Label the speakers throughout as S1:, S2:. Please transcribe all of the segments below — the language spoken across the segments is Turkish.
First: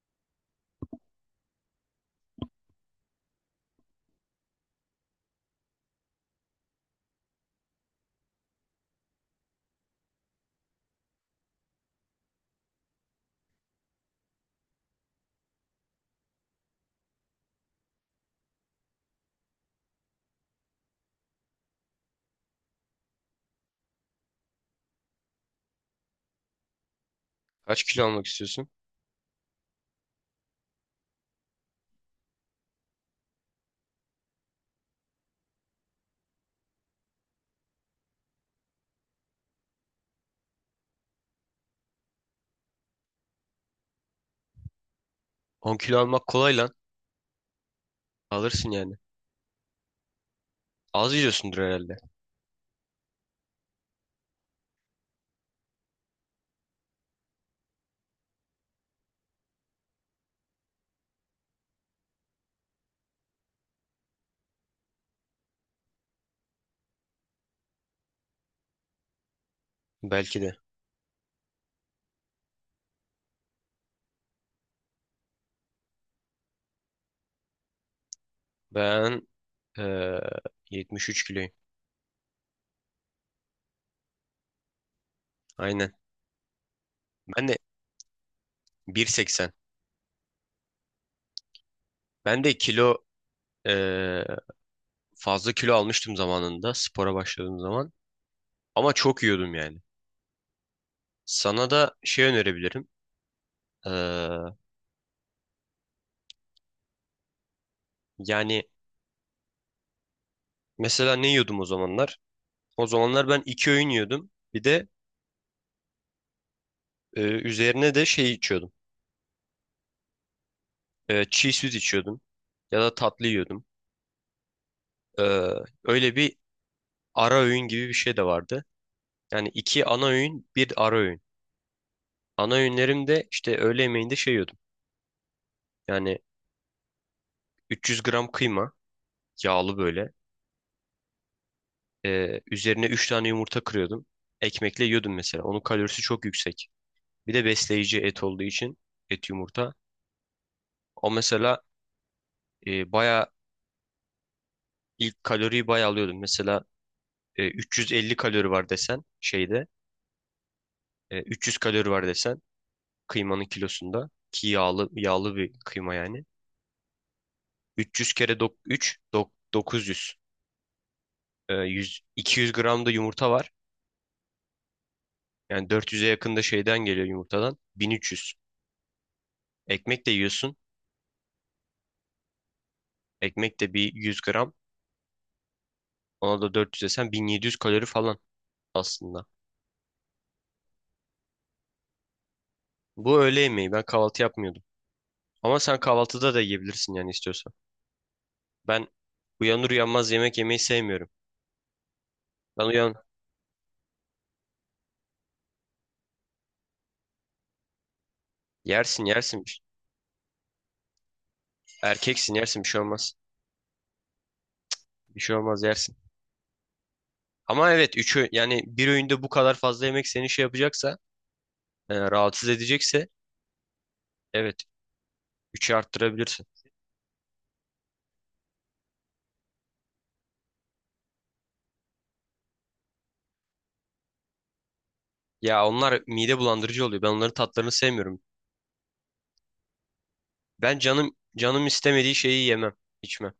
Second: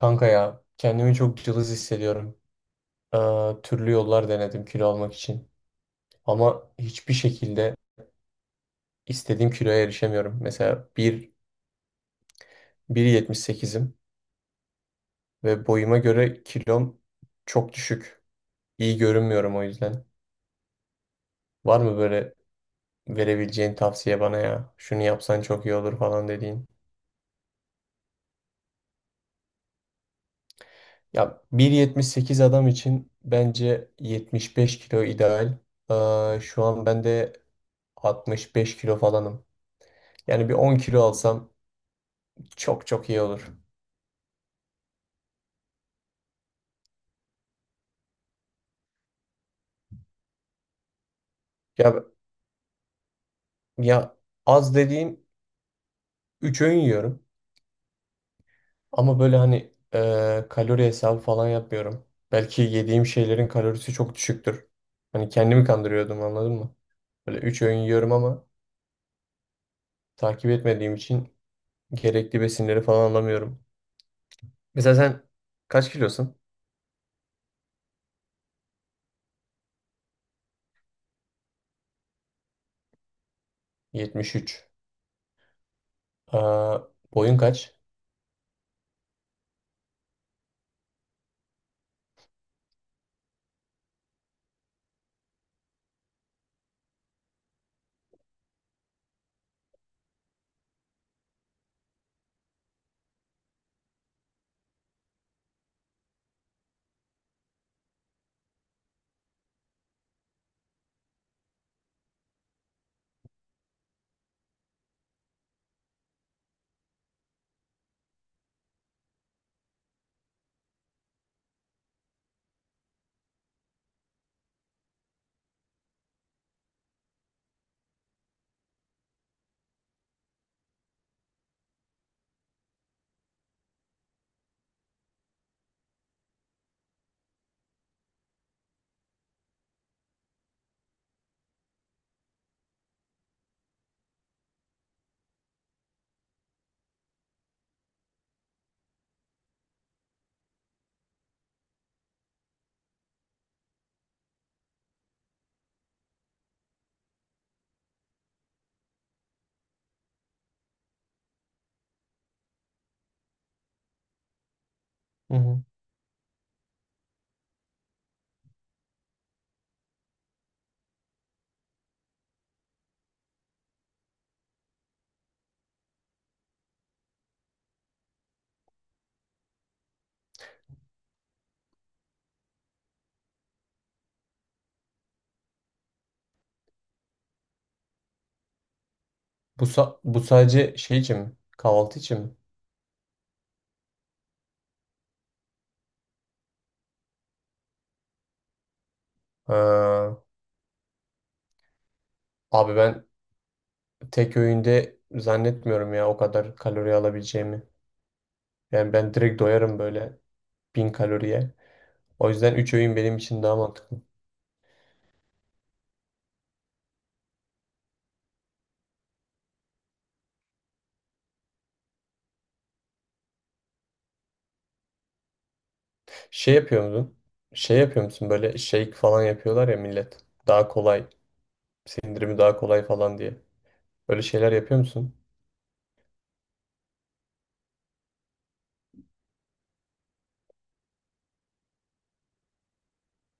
S1: Kanka ya kendimi çok cılız hissediyorum. Türlü yollar denedim kilo almak için. Ama hiçbir şekilde istediğim kiloya erişemiyorum. Mesela 1, 1,78'im ve boyuma göre kilom çok düşük. İyi görünmüyorum o yüzden. Var mı böyle verebileceğin tavsiye bana ya? Şunu yapsan çok iyi olur falan dediğin.
S2: Kaç kilo almak istiyorsun?
S1: Ya 1,78 adam için bence 75 kilo ideal. Şu an ben de 65 kilo falanım. Yani bir 10 kilo alsam çok çok iyi olur.
S2: 10 kilo almak kolay lan. Alırsın yani. Az yiyorsundur herhalde.
S1: Ya ya, az dediğim 3 öğün yiyorum. Ama böyle hani kalori hesabı falan yapmıyorum. Belki yediğim şeylerin kalorisi çok düşüktür. Hani kendimi kandırıyordum, anladın mı? Böyle 3 öğün yiyorum ama
S2: Belki
S1: takip
S2: de.
S1: etmediğim için gerekli besinleri falan alamıyorum. Mesela sen kaç kilosun?
S2: Ben eee 73 kiloyum.
S1: 73.
S2: Aynen.
S1: Aa, boyun
S2: Ben de
S1: kaç?
S2: 1.80. Ben de kilo eee, fazla kilo almıştım zamanında spora başladığım zaman. Ama çok yiyordum yani. Sana da şey önerebilirim. Eee, Yani mesela ne yiyordum o zamanlar? O zamanlar ben iki öğün yiyordum. Bir de üzerine de şey içiyordum. Çiğ süt içiyordum. Ya da tatlı yiyordum. Ee, Öyle bir ara öğün gibi bir şey de vardı. Yani iki ana öğün, bir ara öğün. Ana öğünlerim de işte öğle yemeğinde şey yiyordum. Yani 300 gram kıyma, yağlı böyle. Üzerine 3 tane yumurta kırıyordum. Ekmekle yiyordum mesela. Onun kalorisi çok yüksek. Bir de besleyici et olduğu için et yumurta. O mesela baya ilk kaloriyi baya alıyordum. Mesela 350 kalori var desen şeyde. 300 kalori var desen kıymanın kilosunda ki yağlı
S1: Hı
S2: yağlı bir
S1: hı.
S2: kıyma yani. 300 kere 3 900. 100, 200 gram da yumurta var. Yani 400'e yakın da şeyden geliyor yumurtadan. 1300. Ekmek de yiyorsun. Ekmek de bir 100 gram. Ona da 400 desen 1700 kalori falan aslında.
S1: Bu sadece şey için mi? Kahvaltı için mi?
S2: Bu öğle yemeği. Ben kahvaltı yapmıyordum. Ama sen kahvaltıda da yiyebilirsin yani istiyorsan. Ben uyanır uyanmaz
S1: Aa,
S2: yemek yemeyi sevmiyorum. Ben
S1: abi
S2: uyan
S1: ben tek öğünde zannetmiyorum ya o kadar kalori alabileceğimi. Yani
S2: Yersin
S1: ben direkt
S2: yersin.
S1: doyarım böyle 1000 kaloriye. O
S2: Erkeksin
S1: yüzden
S2: yersin bir
S1: üç
S2: şey
S1: öğün
S2: olmaz.
S1: benim için daha mantıklı.
S2: Bir şey olmaz yersin. Ama evet üçü yani bir öğünde bu kadar fazla yemek seni şey yapacaksa rahatsız edecekse evet 3'e arttırabilirsin.
S1: Şey yapıyor musun? Şey yapıyor musun, böyle shake falan yapıyorlar ya millet. Daha kolay. Sindirimi daha kolay falan diye. Öyle şeyler yapıyor musun?
S2: Ya onlar mide bulandırıcı oluyor. Ben onların tatlarını sevmiyorum. Ben canım canım istemediği şeyi yemem, içmem.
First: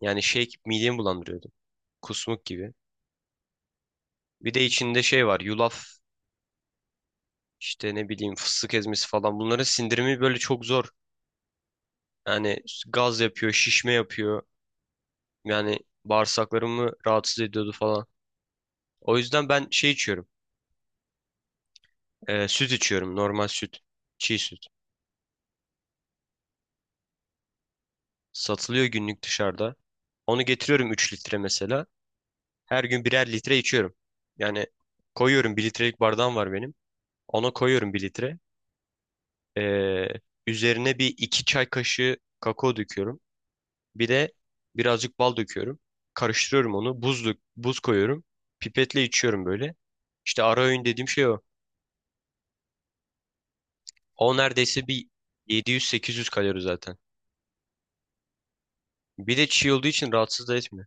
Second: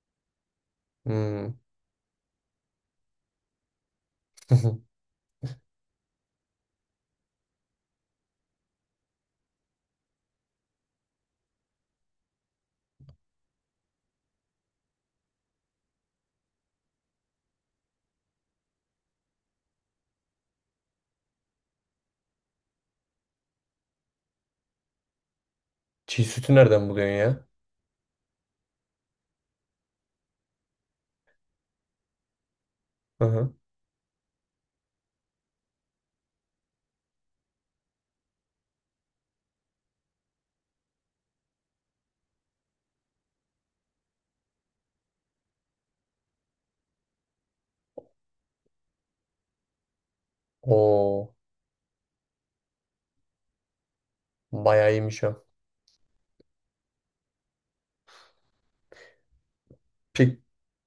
S2: Yani şey midemi bulandırıyordu.
S1: Hmm.
S2: Kusmuk gibi. Bir de içinde şey var. Yulaf, işte ne bileyim fıstık ezmesi falan. Bunların sindirimi böyle çok zor. Yani gaz yapıyor, şişme yapıyor. Yani bağırsaklarımı rahatsız ediyordu falan. O yüzden ben şey içiyorum. Süt içiyorum. Normal süt. Çiğ süt.
S1: Çiğ sütü nereden buluyorsun ya?
S2: Satılıyor günlük dışarıda. Onu getiriyorum 3 litre mesela. Her gün
S1: Hı
S2: birer
S1: hı.
S2: litre içiyorum. Yani koyuyorum bir litrelik bardağım var benim. Ona koyuyorum bir litre. Ee, Üzerine bir 2 çay kaşığı kakao döküyorum. Bir de birazcık bal döküyorum. Karıştırıyorum onu. Buz koyuyorum. Pipetle içiyorum böyle. İşte ara öğün dediğim şey
S1: Oo,
S2: o. O neredeyse
S1: bayağı
S2: bir
S1: iyiymiş o.
S2: 700 800 kalori zaten. Bir de çiğ olduğu için
S1: Peki,
S2: rahatsız da etmiyor.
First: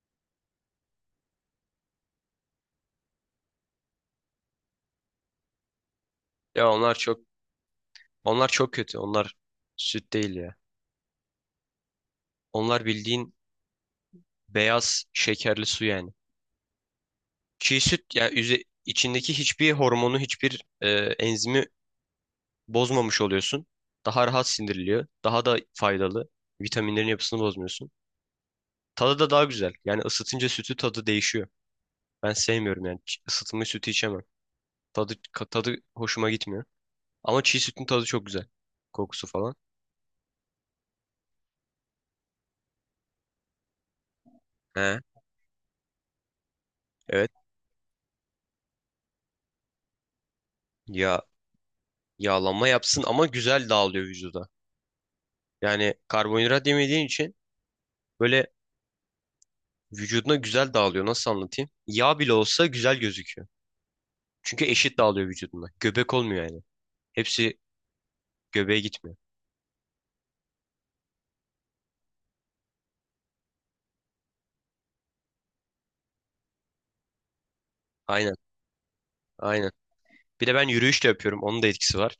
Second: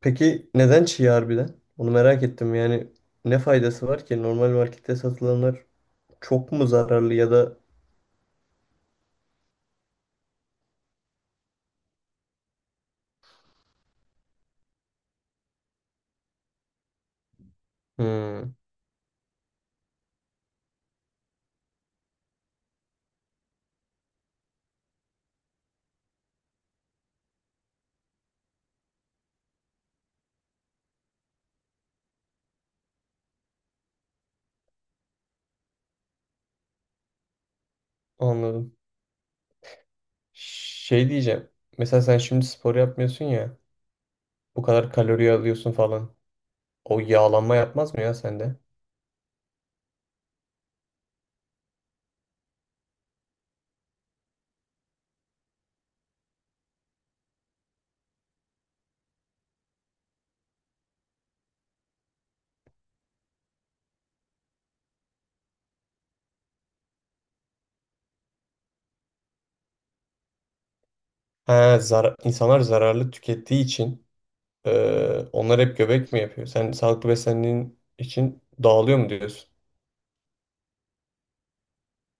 S1: peki, neden çiğ harbiden? Onu merak ettim yani. Ne faydası var ki? Normal markette satılanlar çok mu
S2: Ya
S1: zararlı, ya da.
S2: onlar çok kötü. Onlar süt değil ya. Onlar bildiğin beyaz şekerli su yani. Çiğ süt ya
S1: Hmm,
S2: içindeki hiçbir hormonu, hiçbir enzimi bozmamış oluyorsun. Daha rahat sindiriliyor. Daha da faydalı. Vitaminlerin yapısını bozmuyorsun. Tadı da daha güzel. Yani ısıtınca sütü tadı değişiyor. Ben sevmiyorum yani. Isıtılmış sütü içemem. Tadı hoşuma gitmiyor. Ama çiğ sütün tadı çok güzel.
S1: anladım.
S2: Kokusu falan.
S1: Şey diyeceğim. Mesela sen şimdi spor yapmıyorsun ya. Bu kadar
S2: He,
S1: kalori alıyorsun falan. O
S2: evet.
S1: yağlanma yapmaz mı ya sende?
S2: Ya yağlanma yapsın ama güzel dağılıyor vücuda. Yani karbonhidrat yemediğin için böyle vücuduna güzel dağılıyor. Nasıl anlatayım? Yağ bile olsa güzel gözüküyor. Çünkü eşit dağılıyor vücuduna. Göbek olmuyor yani. Hepsi göbeğe gitmiyor.
S1: Ha, insanlar zararlı tükettiği için onlar hep göbek mi yapıyor? Sen sağlıklı beslendiğin
S2: Aynen,
S1: için dağılıyor mu diyorsun?
S2: aynen. Bir de ben yürüyüş de yapıyorum. Onun da etkisi var.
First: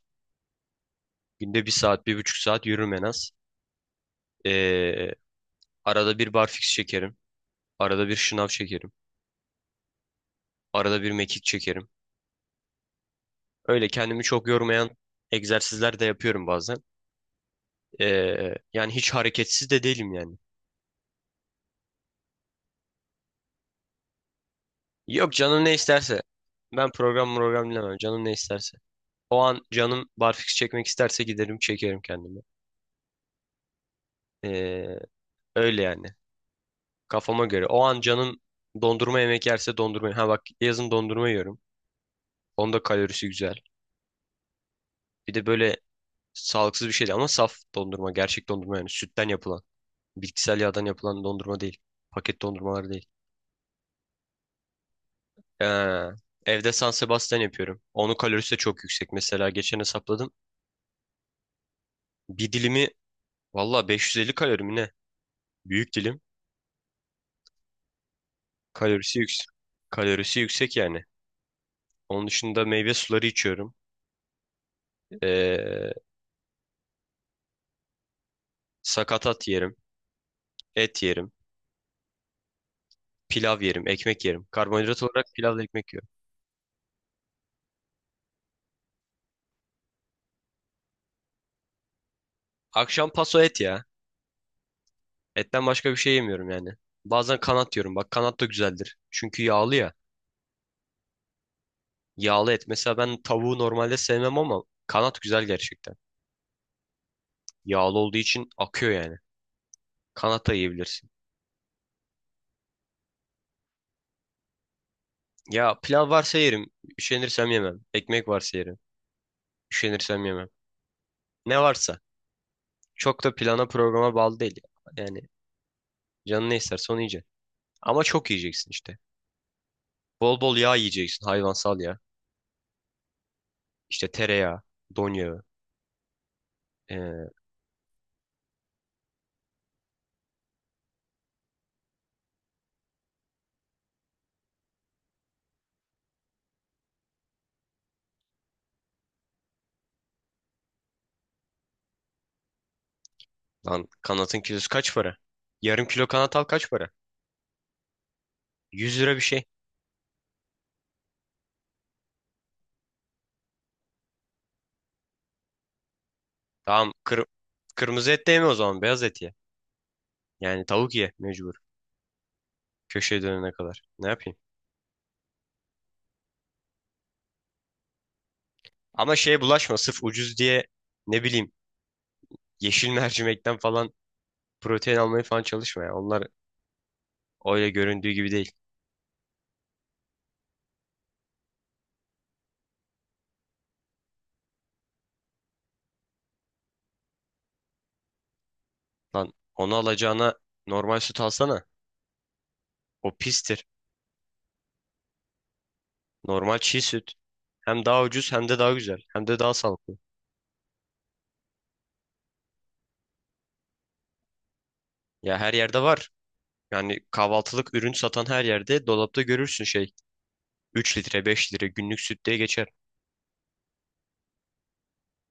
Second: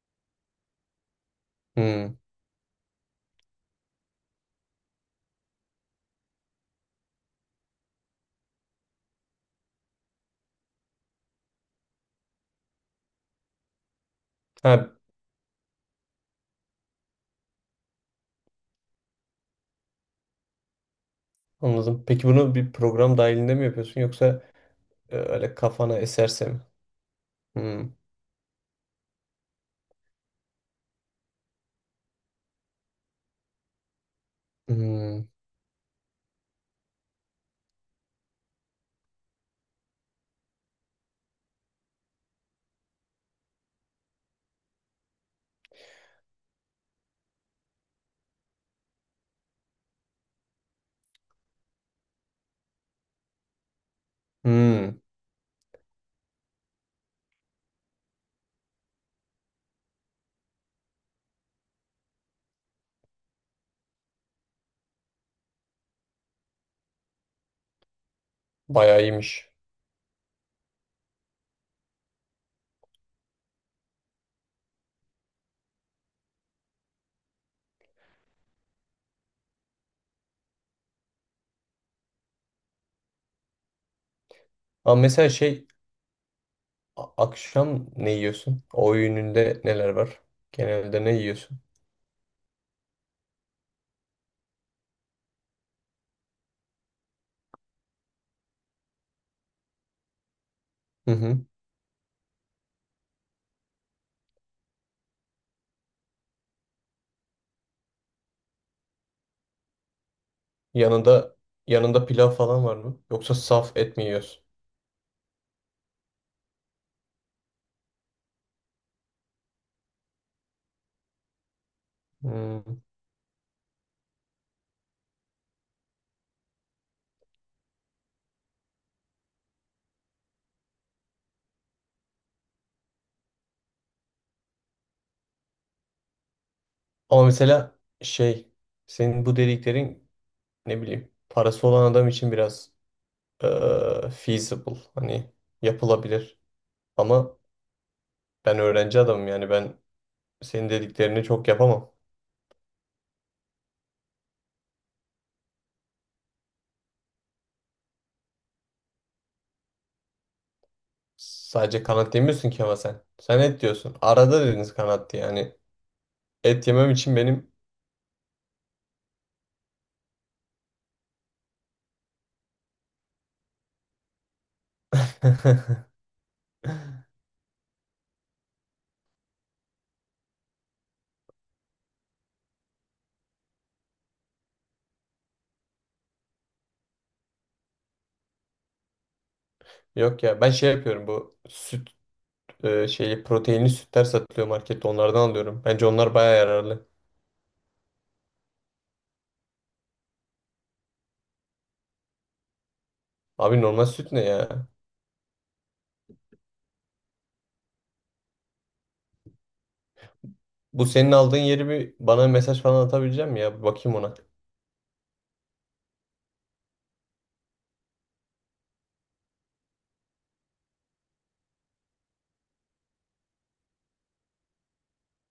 S2: Günde bir saat,
S1: Hmm.
S2: 1,5 saat yürürüm en az. Ee, Arada bir barfix çekerim. Arada bir şınav çekerim. Arada bir mekik çekerim. Öyle kendimi çok
S1: Ha,
S2: yormayan egzersizler de yapıyorum bazen. Yani hiç hareketsiz de değilim yani.
S1: anladım. Peki bunu bir program dahilinde mi yapıyorsun, yoksa
S2: Yok
S1: öyle
S2: canım ne
S1: kafana
S2: isterse.
S1: eserse mi?
S2: Ben program program
S1: Hmm.
S2: dinlemem. Canım ne isterse. O an canım barfiks çekmek isterse giderim çekerim kendimi. Ee,
S1: Hmm.
S2: Öyle yani. Kafama göre. O an canım dondurma yemek yerse dondurma. Ha bak yazın dondurma yiyorum. Onda kalorisi güzel. Bir de böyle sağlıksız bir şey değil ama saf dondurma. Gerçek dondurma yani sütten yapılan. Bitkisel yağdan yapılan dondurma değil. Paket dondurmalar değil.
S1: Hmm.
S2: Ee, Evde San Sebastian yapıyorum. Onun kalorisi de çok yüksek. Mesela geçen hesapladım. Bir dilimi valla 550 kalori mi ne? Büyük dilim.
S1: Bayağı
S2: Kalorisi yüksek.
S1: iyiymiş.
S2: Kalorisi yüksek yani. Onun dışında meyve suları içiyorum. Ee, Sakatat yerim. Et yerim. Pilav yerim. Ekmek yerim.
S1: Ama
S2: Karbonhidrat olarak
S1: mesela
S2: pilavla
S1: şey.
S2: ekmek yiyorum.
S1: Akşam ne yiyorsun? O öğününde neler var? Genelde ne yiyorsun?
S2: Akşam paso et ya. Etten başka bir şey yemiyorum yani. Bazen kanat yiyorum. Bak kanat da güzeldir. Çünkü yağlı ya.
S1: Hı hı.
S2: Yağlı et. Mesela ben tavuğu normalde sevmem ama kanat güzel gerçekten. Yağlı olduğu için akıyor yani. Kanat da yiyebilirsin.
S1: Yanında yanında pilav falan var mı? Yoksa saf et mi yiyorsun?
S2: Ya pilav varsa yerim. Üşenirsem yemem. Ekmek varsa yerim. Üşenirsem yemem. Ne varsa.
S1: Hmm.
S2: Çok da plana programa bağlı değil. Yani canın ne isterse onu yiyeceksin. Ama çok yiyeceksin işte. Bol bol yağ yiyeceksin. Hayvansal yağ. İşte tereyağı, don yağı.
S1: Ama
S2: Ee,
S1: mesela şey, senin bu dediklerin, ne bileyim, parası olan adam için biraz feasible, hani yapılabilir. Ama ben öğrenci adamım, yani ben senin dediklerini çok yapamam.
S2: Lan kanatın kilosu kaç para? Yarım kilo kanat al kaç para? 100 lira bir şey.
S1: Sadece kanat demiyorsun ki ama sen. Sen et diyorsun. Arada dediniz kanat diye yani. Et yemem
S2: Tamam
S1: için
S2: kır
S1: benim.
S2: kırmızı et de yeme o zaman beyaz et ye. Yani tavuk ye mecbur. Köşeye dönene kadar. Ne yapayım? Ama şeye bulaşma sırf ucuz diye ne bileyim yeşil mercimekten falan protein almaya falan çalışma ya. Onlar öyle göründüğü gibi değil.
S1: Yok ya, ben şey yapıyorum, bu süt şeyi, proteinli sütler satılıyor markette, onlardan alıyorum. Bence onlar baya yararlı.
S2: Lan onu alacağına normal süt alsana. O
S1: Abi
S2: pistir.
S1: normal süt ne ya?
S2: Normal çiğ süt. Hem daha ucuz hem de daha güzel. Hem de daha sağlıklı.
S1: Bu senin aldığın yeri bir bana mesaj falan atabilecek misin ya? Bir bakayım ona.
S2: Ya her yerde var. Yani kahvaltılık ürün satan her yerde dolapta görürsün şey. 3 litre 5 litre günlük süt diye geçer.